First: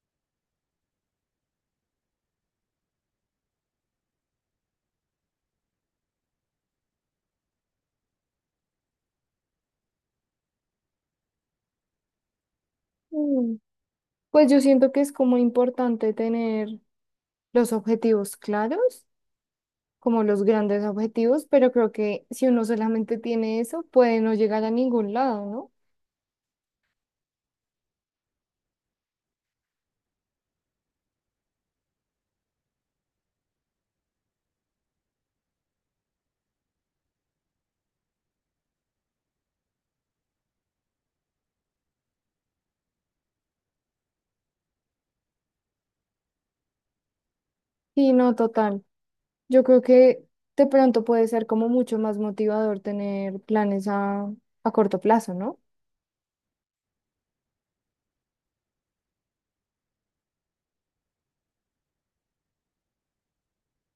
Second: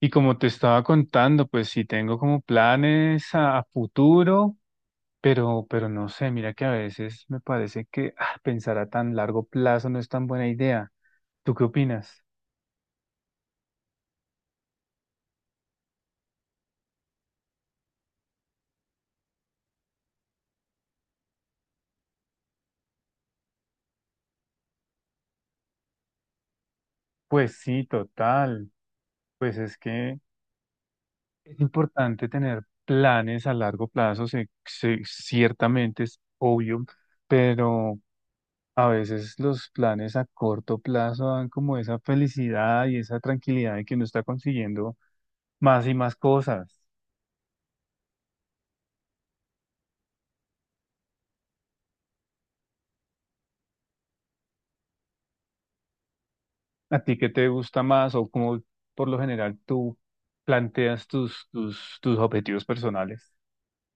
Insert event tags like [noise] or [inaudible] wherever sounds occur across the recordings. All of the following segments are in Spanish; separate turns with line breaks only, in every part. Y como te estaba contando, pues sí tengo como planes a futuro, pero no sé, mira que a veces me parece que pensar a tan largo plazo no es tan buena idea. ¿Tú qué opinas?
Mm, Pues yo siento que es como importante tener los objetivos claros, como los grandes objetivos, pero creo que si uno solamente tiene eso, puede no llegar a ningún lado, ¿no?
Pues sí, total. Pues es que es importante tener planes a largo plazo, ciertamente es obvio, pero a veces los planes a corto plazo dan como esa felicidad y esa tranquilidad de que uno está consiguiendo más y más cosas.
Sí, no, total. Yo creo que de pronto puede ser como mucho más motivador tener planes a corto plazo, ¿no?
¿A ti qué te gusta más o cómo por lo general tú planteas tus objetivos personales?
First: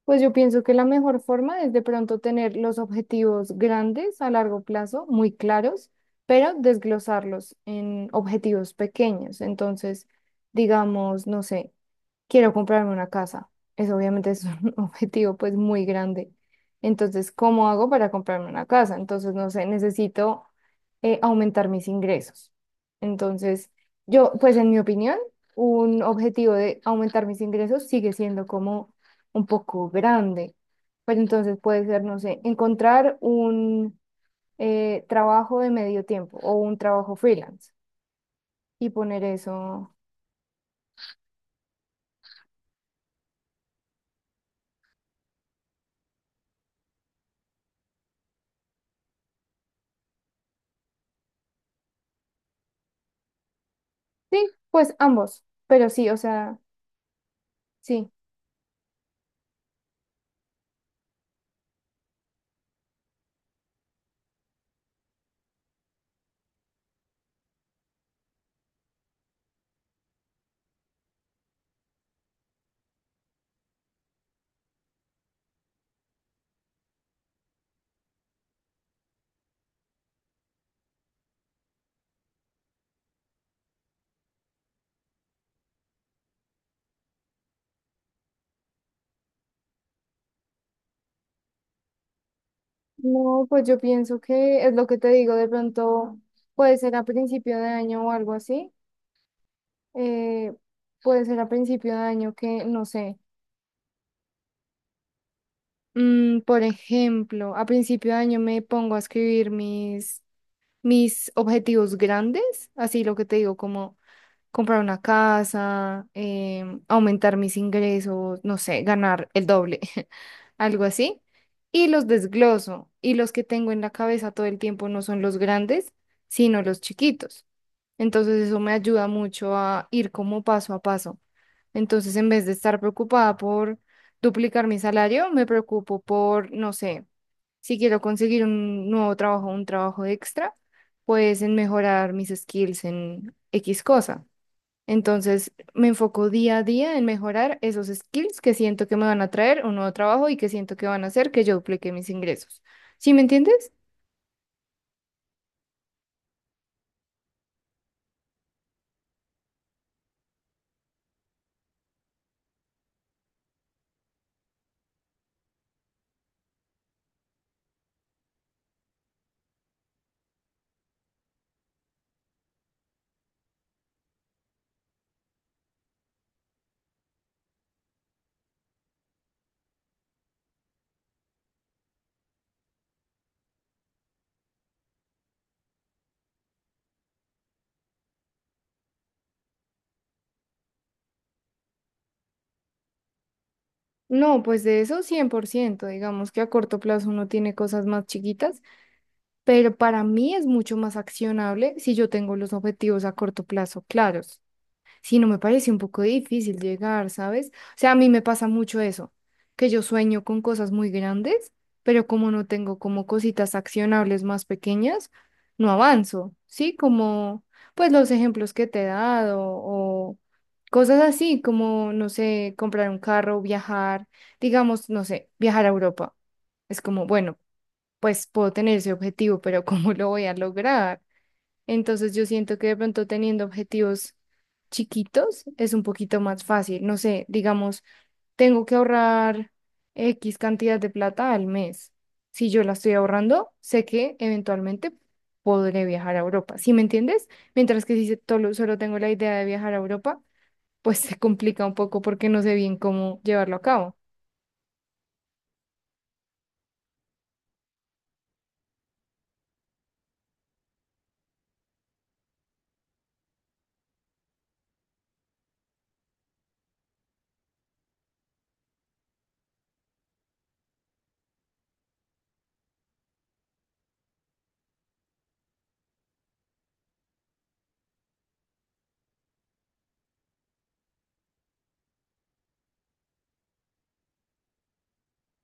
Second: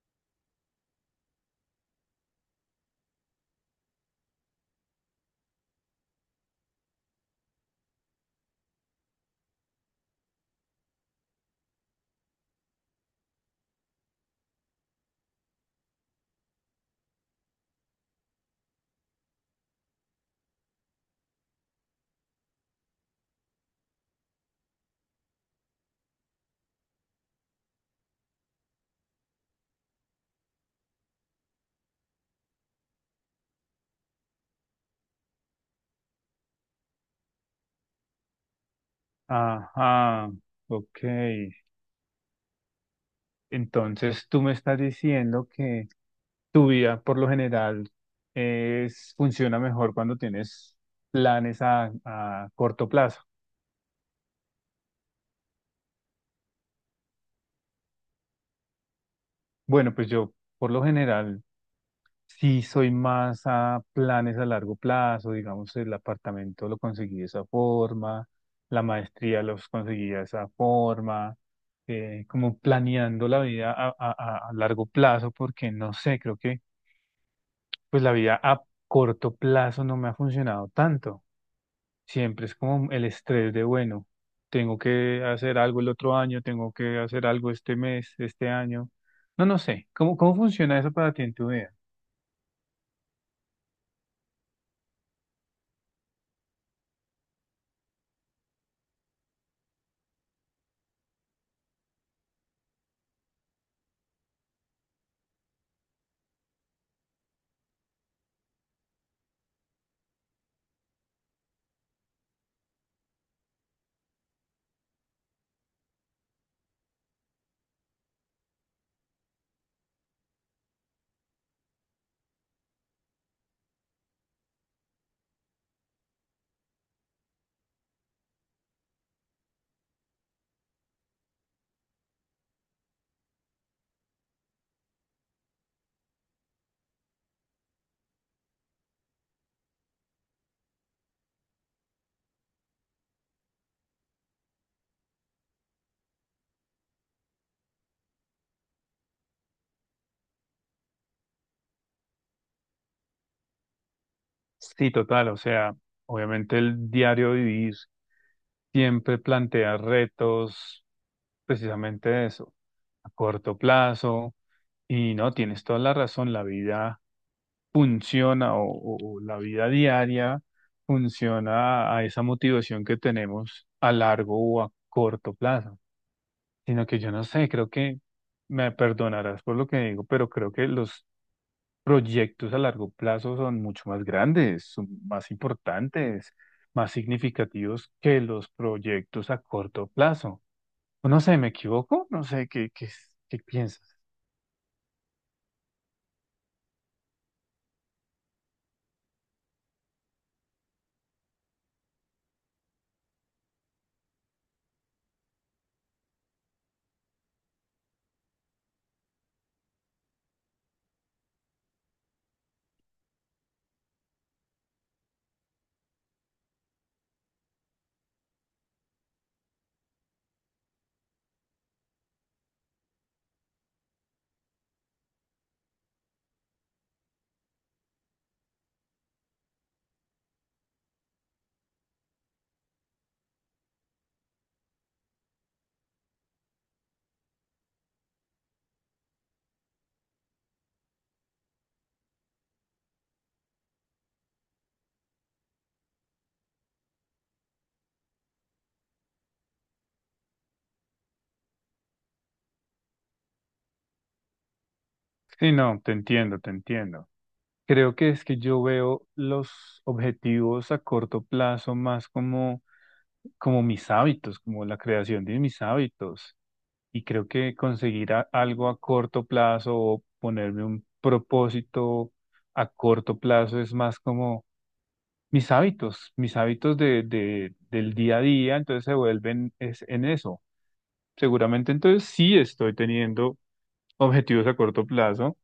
Pues yo pienso que la mejor forma es de pronto tener los objetivos grandes a largo plazo, muy claros, pero desglosarlos en objetivos pequeños. Entonces, digamos, no sé quiero comprarme una casa. Eso obviamente es un [laughs] objetivo pues muy grande. Entonces, ¿cómo hago para comprarme una casa? Entonces, no sé, necesito aumentar mis ingresos. Entonces, yo, pues en mi opinión, un objetivo de aumentar mis ingresos sigue siendo como un poco grande. Pero entonces puede ser, no sé, encontrar un trabajo de medio tiempo o un trabajo freelance y poner eso.
Ajá, ok. Entonces tú me estás diciendo que tu vida por lo general es, funciona mejor cuando tienes planes a corto plazo.
Sí, pues ambos. Pero sí, o sea, sí.
Bueno, pues yo por lo general sí, soy más a planes a largo plazo, digamos, el apartamento lo conseguí de esa forma, la maestría los conseguí de esa forma, como planeando la vida a, a largo plazo, porque no sé, creo que pues la vida a corto plazo no me ha funcionado tanto. Siempre es como el estrés de, bueno, tengo que hacer algo el otro año, tengo que hacer algo este mes, este año. No, no sé, ¿cómo funciona eso para ti en tu vida?
No, pues yo pienso que es lo que te digo, de pronto puede ser a principio de año o algo así, eh, puede ser a principio de año que, no sé, por ejemplo, a principio de año me pongo a escribir mis objetivos grandes, así lo que te digo, como comprar una casa, aumentar mis ingresos, no sé, ganar el doble, [laughs] algo así. Y los desgloso. Y los que tengo en la cabeza todo el tiempo no son los grandes, sino los chiquitos. Entonces eso me ayuda mucho a ir como paso a paso. Entonces en vez de estar preocupada por duplicar mi salario, me preocupo por, no sé, si quiero conseguir un nuevo trabajo, un trabajo extra, pues en mejorar mis skills en X cosa. Entonces, me enfoco día a día en mejorar esos skills que siento que me van a traer un nuevo trabajo y que siento que van a hacer que yo duplique mis ingresos. ¿Sí me entiendes?
Sí, total, o sea, obviamente el diario vivir siempre plantea retos, precisamente de eso, a corto plazo, y no, tienes toda la razón, la vida funciona o, o la vida diaria funciona a esa motivación que tenemos a largo o a corto plazo, sino que yo no sé, creo que me perdonarás por lo que digo, pero creo que los proyectos a largo plazo son mucho más grandes, son más importantes, más significativos que los proyectos a corto plazo. No sé, ¿me equivoco? No sé, ¿qué piensas?
No, pues de eso 100%. Digamos que a corto plazo uno tiene cosas más chiquitas, pero para mí es mucho más accionable si yo tengo los objetivos a corto plazo claros. Sí, no me parece un poco difícil llegar, ¿sabes? O sea, a mí me pasa mucho eso, que yo sueño con cosas muy grandes, pero como no tengo como cositas accionables más pequeñas, no avanzo, ¿sí? Como, pues los ejemplos que te he dado o cosas así, como, no sé, comprar un carro, viajar, digamos, no sé, viajar a Europa. Es como, bueno, pues puedo tener ese objetivo, pero [laughs] ¿cómo lo voy a lograr? Entonces yo siento que de pronto teniendo objetivos chiquitos es un poquito más fácil. No sé, digamos, tengo que ahorrar X cantidad de plata al mes. Si yo la estoy ahorrando, sé que eventualmente podré viajar a Europa. ¿Sí me entiendes? Mientras que si solo tengo la idea de viajar a Europa, pues [laughs] se complica un poco porque no sé bien cómo llevarlo a cabo.
Sí, no, te entiendo. Creo que es que yo veo los objetivos a corto plazo más como, como mis hábitos, como la creación de mis hábitos. Y creo que conseguir algo a corto plazo o ponerme un propósito a corto plazo es más como mis hábitos de, del día a día, entonces se vuelven es, en eso. Seguramente entonces sí estoy teniendo objetivos a corto plazo,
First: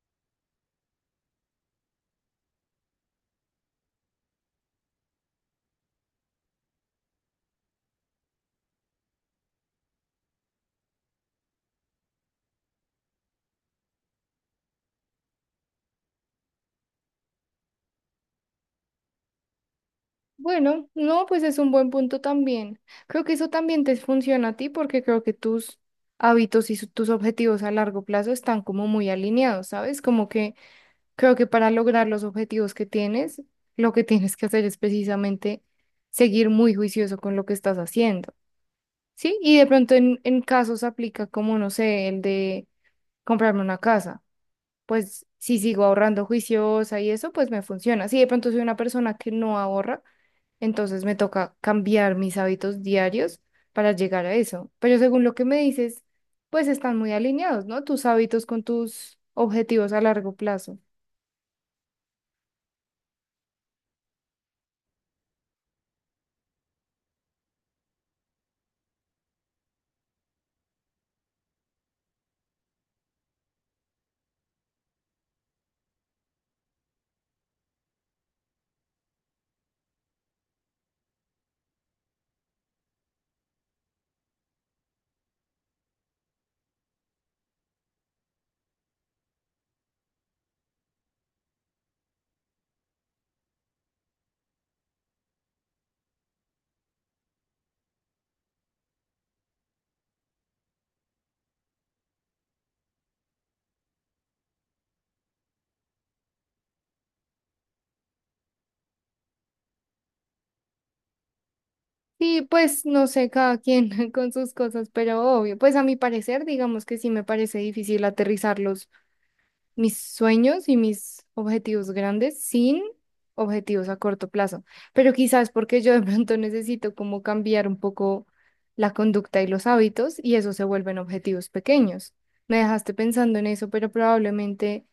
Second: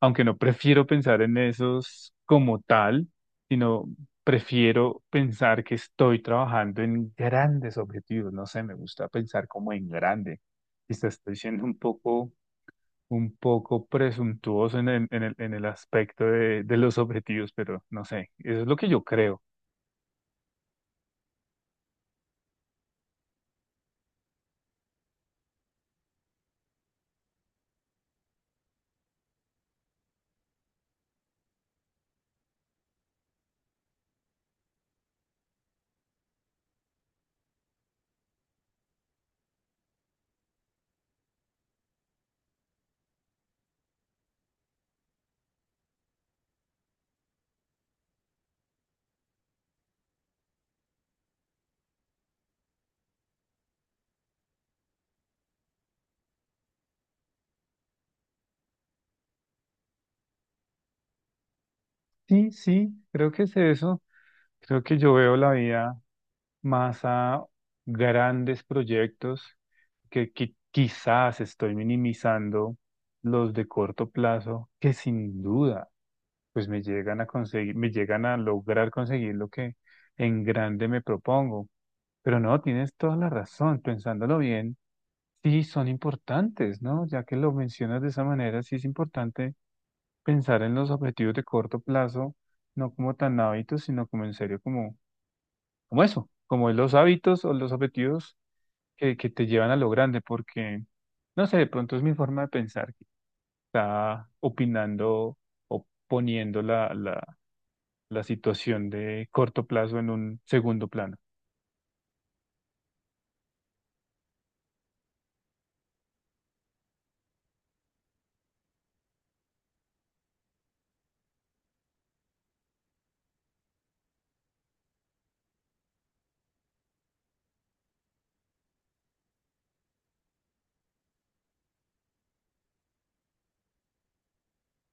aunque no prefiero pensar en esos como tal, sino prefiero pensar que estoy trabajando en grandes objetivos. No sé, me gusta pensar como en grande. Quizás estoy siendo un poco presuntuoso en el aspecto de los objetivos, pero no sé, eso es lo que yo creo.
Bueno, no, pues es un buen punto también. Creo que eso también te funciona a ti porque creo que tus hábitos y tus objetivos a largo plazo están como muy alineados, ¿sabes? Como que creo que para lograr los objetivos que tienes, lo que [laughs] tienes que hacer es precisamente seguir muy juicioso con lo que estás haciendo, ¿sí? Y de pronto en casos aplica como, no sé, el de comprarme una casa. Pues si sigo ahorrando juiciosa y eso, pues me funciona. Si de pronto soy una persona que no ahorra entonces me toca cambiar mis hábitos diarios para llegar a eso. Pero según lo que me dices, pues están muy alineados, ¿no? Tus hábitos con tus objetivos a largo plazo.
Sí, sí, creo que es eso. Creo que yo veo la vida más a grandes proyectos que, quizás estoy minimizando los de corto plazo, que sin duda pues me llegan a conseguir, me llegan a lograr conseguir lo que en grande me propongo. Pero no, tienes toda la razón, pensándolo bien, sí son importantes, ¿no? Ya que lo mencionas de esa manera, sí es importante pensar en los objetivos de corto plazo, no como tan hábitos, sino como en serio, como, como eso, como los hábitos o los objetivos que te llevan a lo grande, porque, no sé, de pronto es mi forma de pensar que está opinando o poniendo la situación de corto plazo en un segundo plano.
Y pues no sé, cada quien [laughs] con sus cosas, pero obvio, pues a mi parecer, digamos que sí me parece difícil aterrizarlos mis sueños y mis objetivos grandes sin objetivos a corto plazo. Pero quizás porque yo de pronto necesito como cambiar un poco la conducta y los hábitos y eso se vuelven objetivos pequeños. Me dejaste pensando en eso, pero probablemente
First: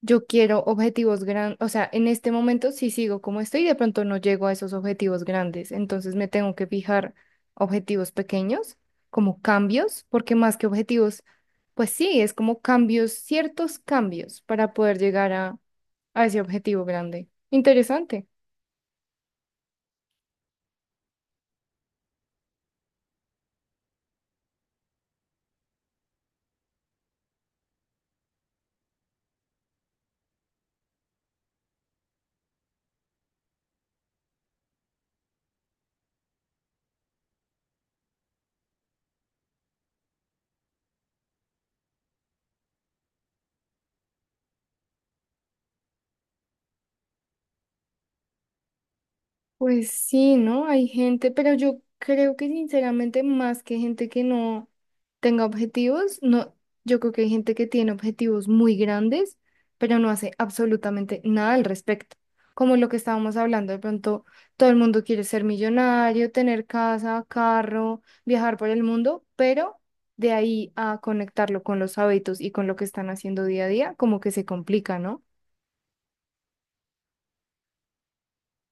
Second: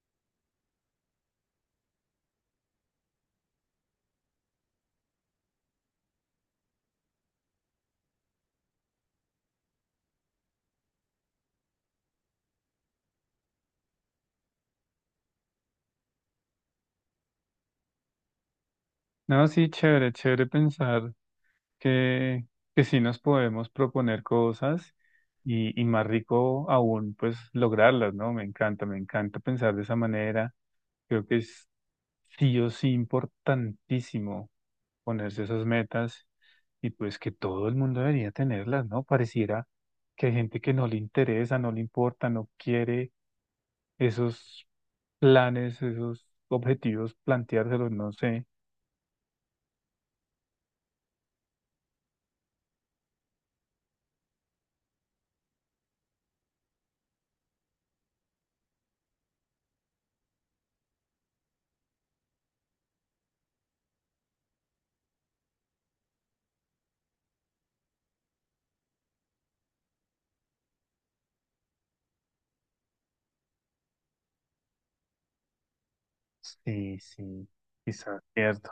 yo quiero objetivos grandes, o sea, en este momento si sigo como estoy, de pronto no llego a esos objetivos grandes, entonces me tengo que fijar objetivos pequeños, como cambios, porque más que objetivos, pues sí, es como cambios, ciertos cambios para poder llegar a ese objetivo grande. Interesante.
No, sí, chévere, chévere pensar que, que sí nos podemos proponer cosas y más rico aún, pues lograrlas, ¿no? Me encanta pensar de esa manera. Creo que es sí o sí importantísimo ponerse esas metas y pues que todo el mundo debería tenerlas, ¿no? Pareciera que hay gente que no le interesa, no le importa, no quiere esos planes, esos objetivos, planteárselos, no sé.
Pues sí, ¿no? Hay gente, pero yo creo que sinceramente más que gente que no tenga objetivos, no, yo creo que hay gente que tiene objetivos muy grandes, pero no hace absolutamente nada al respecto. Como lo que estábamos hablando, de pronto todo el mundo quiere ser millonario, tener casa, carro, viajar por el mundo, pero de ahí a conectarlo con los hábitos y con lo que están haciendo día a día, como que se complica, ¿no?
Sí, sí, quizás cierto.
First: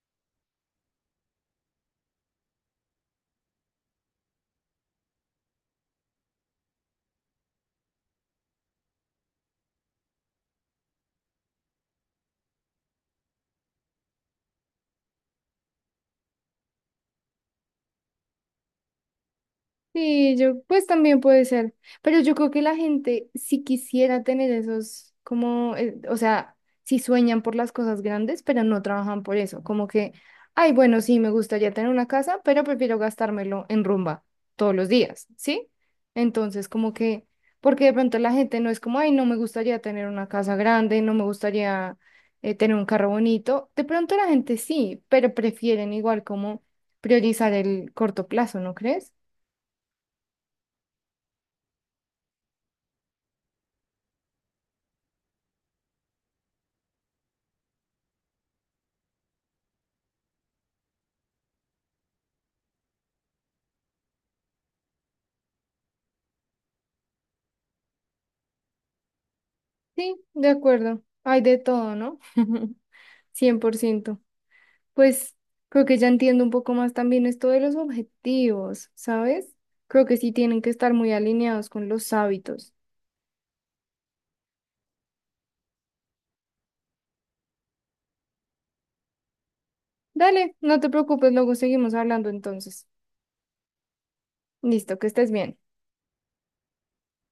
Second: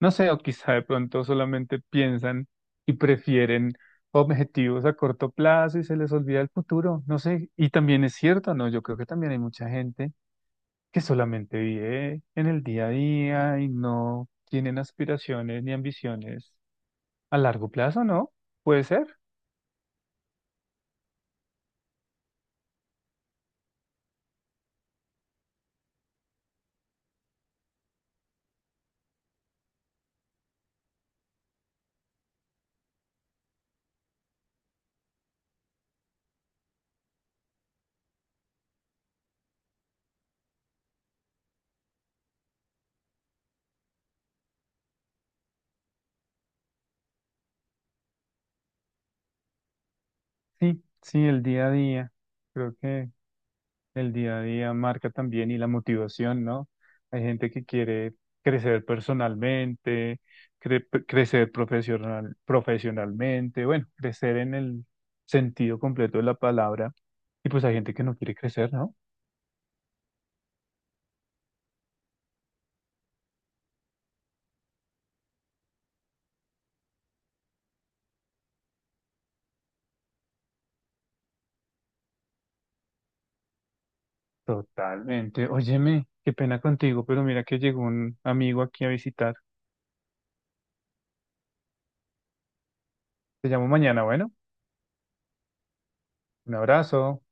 No sé, o quizá de pronto solamente piensan y prefieren objetivos a corto plazo y se les olvida el futuro, no sé. Y también es cierto, ¿no? Yo creo que también hay mucha gente que solamente vive en el día a día y no tienen aspiraciones ni ambiciones a largo plazo, ¿no? Puede ser.
Sí, yo, pues también puede ser, pero yo creo que la gente si quisiera tener esos, como, o sea, si sueñan por las cosas grandes, pero no trabajan por eso, como que, ay, bueno, sí, me gustaría tener una casa, pero prefiero gastármelo en rumba todos los días, ¿sí? Entonces, como que, porque de pronto la gente no es como, ay, no me gustaría tener una casa grande, no me gustaría tener un carro bonito, de pronto la gente sí, pero prefieren igual como priorizar el corto plazo, ¿no crees?
Sí, sí, el día a día. Creo que el día a día marca también y la motivación, ¿no? Hay gente que quiere crecer personalmente, crecer profesional, profesionalmente, bueno, crecer en el sentido completo de la palabra. Y pues hay gente que no quiere crecer, ¿no?
Sí, de acuerdo. Hay de todo, ¿no? [laughs] 100%. Pues creo que ya entiendo un poco más también esto de los objetivos, ¿sabes? Creo que sí tienen que estar muy alineados con los hábitos.
Totalmente. Óyeme, qué pena contigo, pero mira que llegó un amigo aquí a visitar.
Dale, no te preocupes, luego seguimos hablando entonces.
Te llamo mañana, bueno,
Listo, que estés bien.
un abrazo.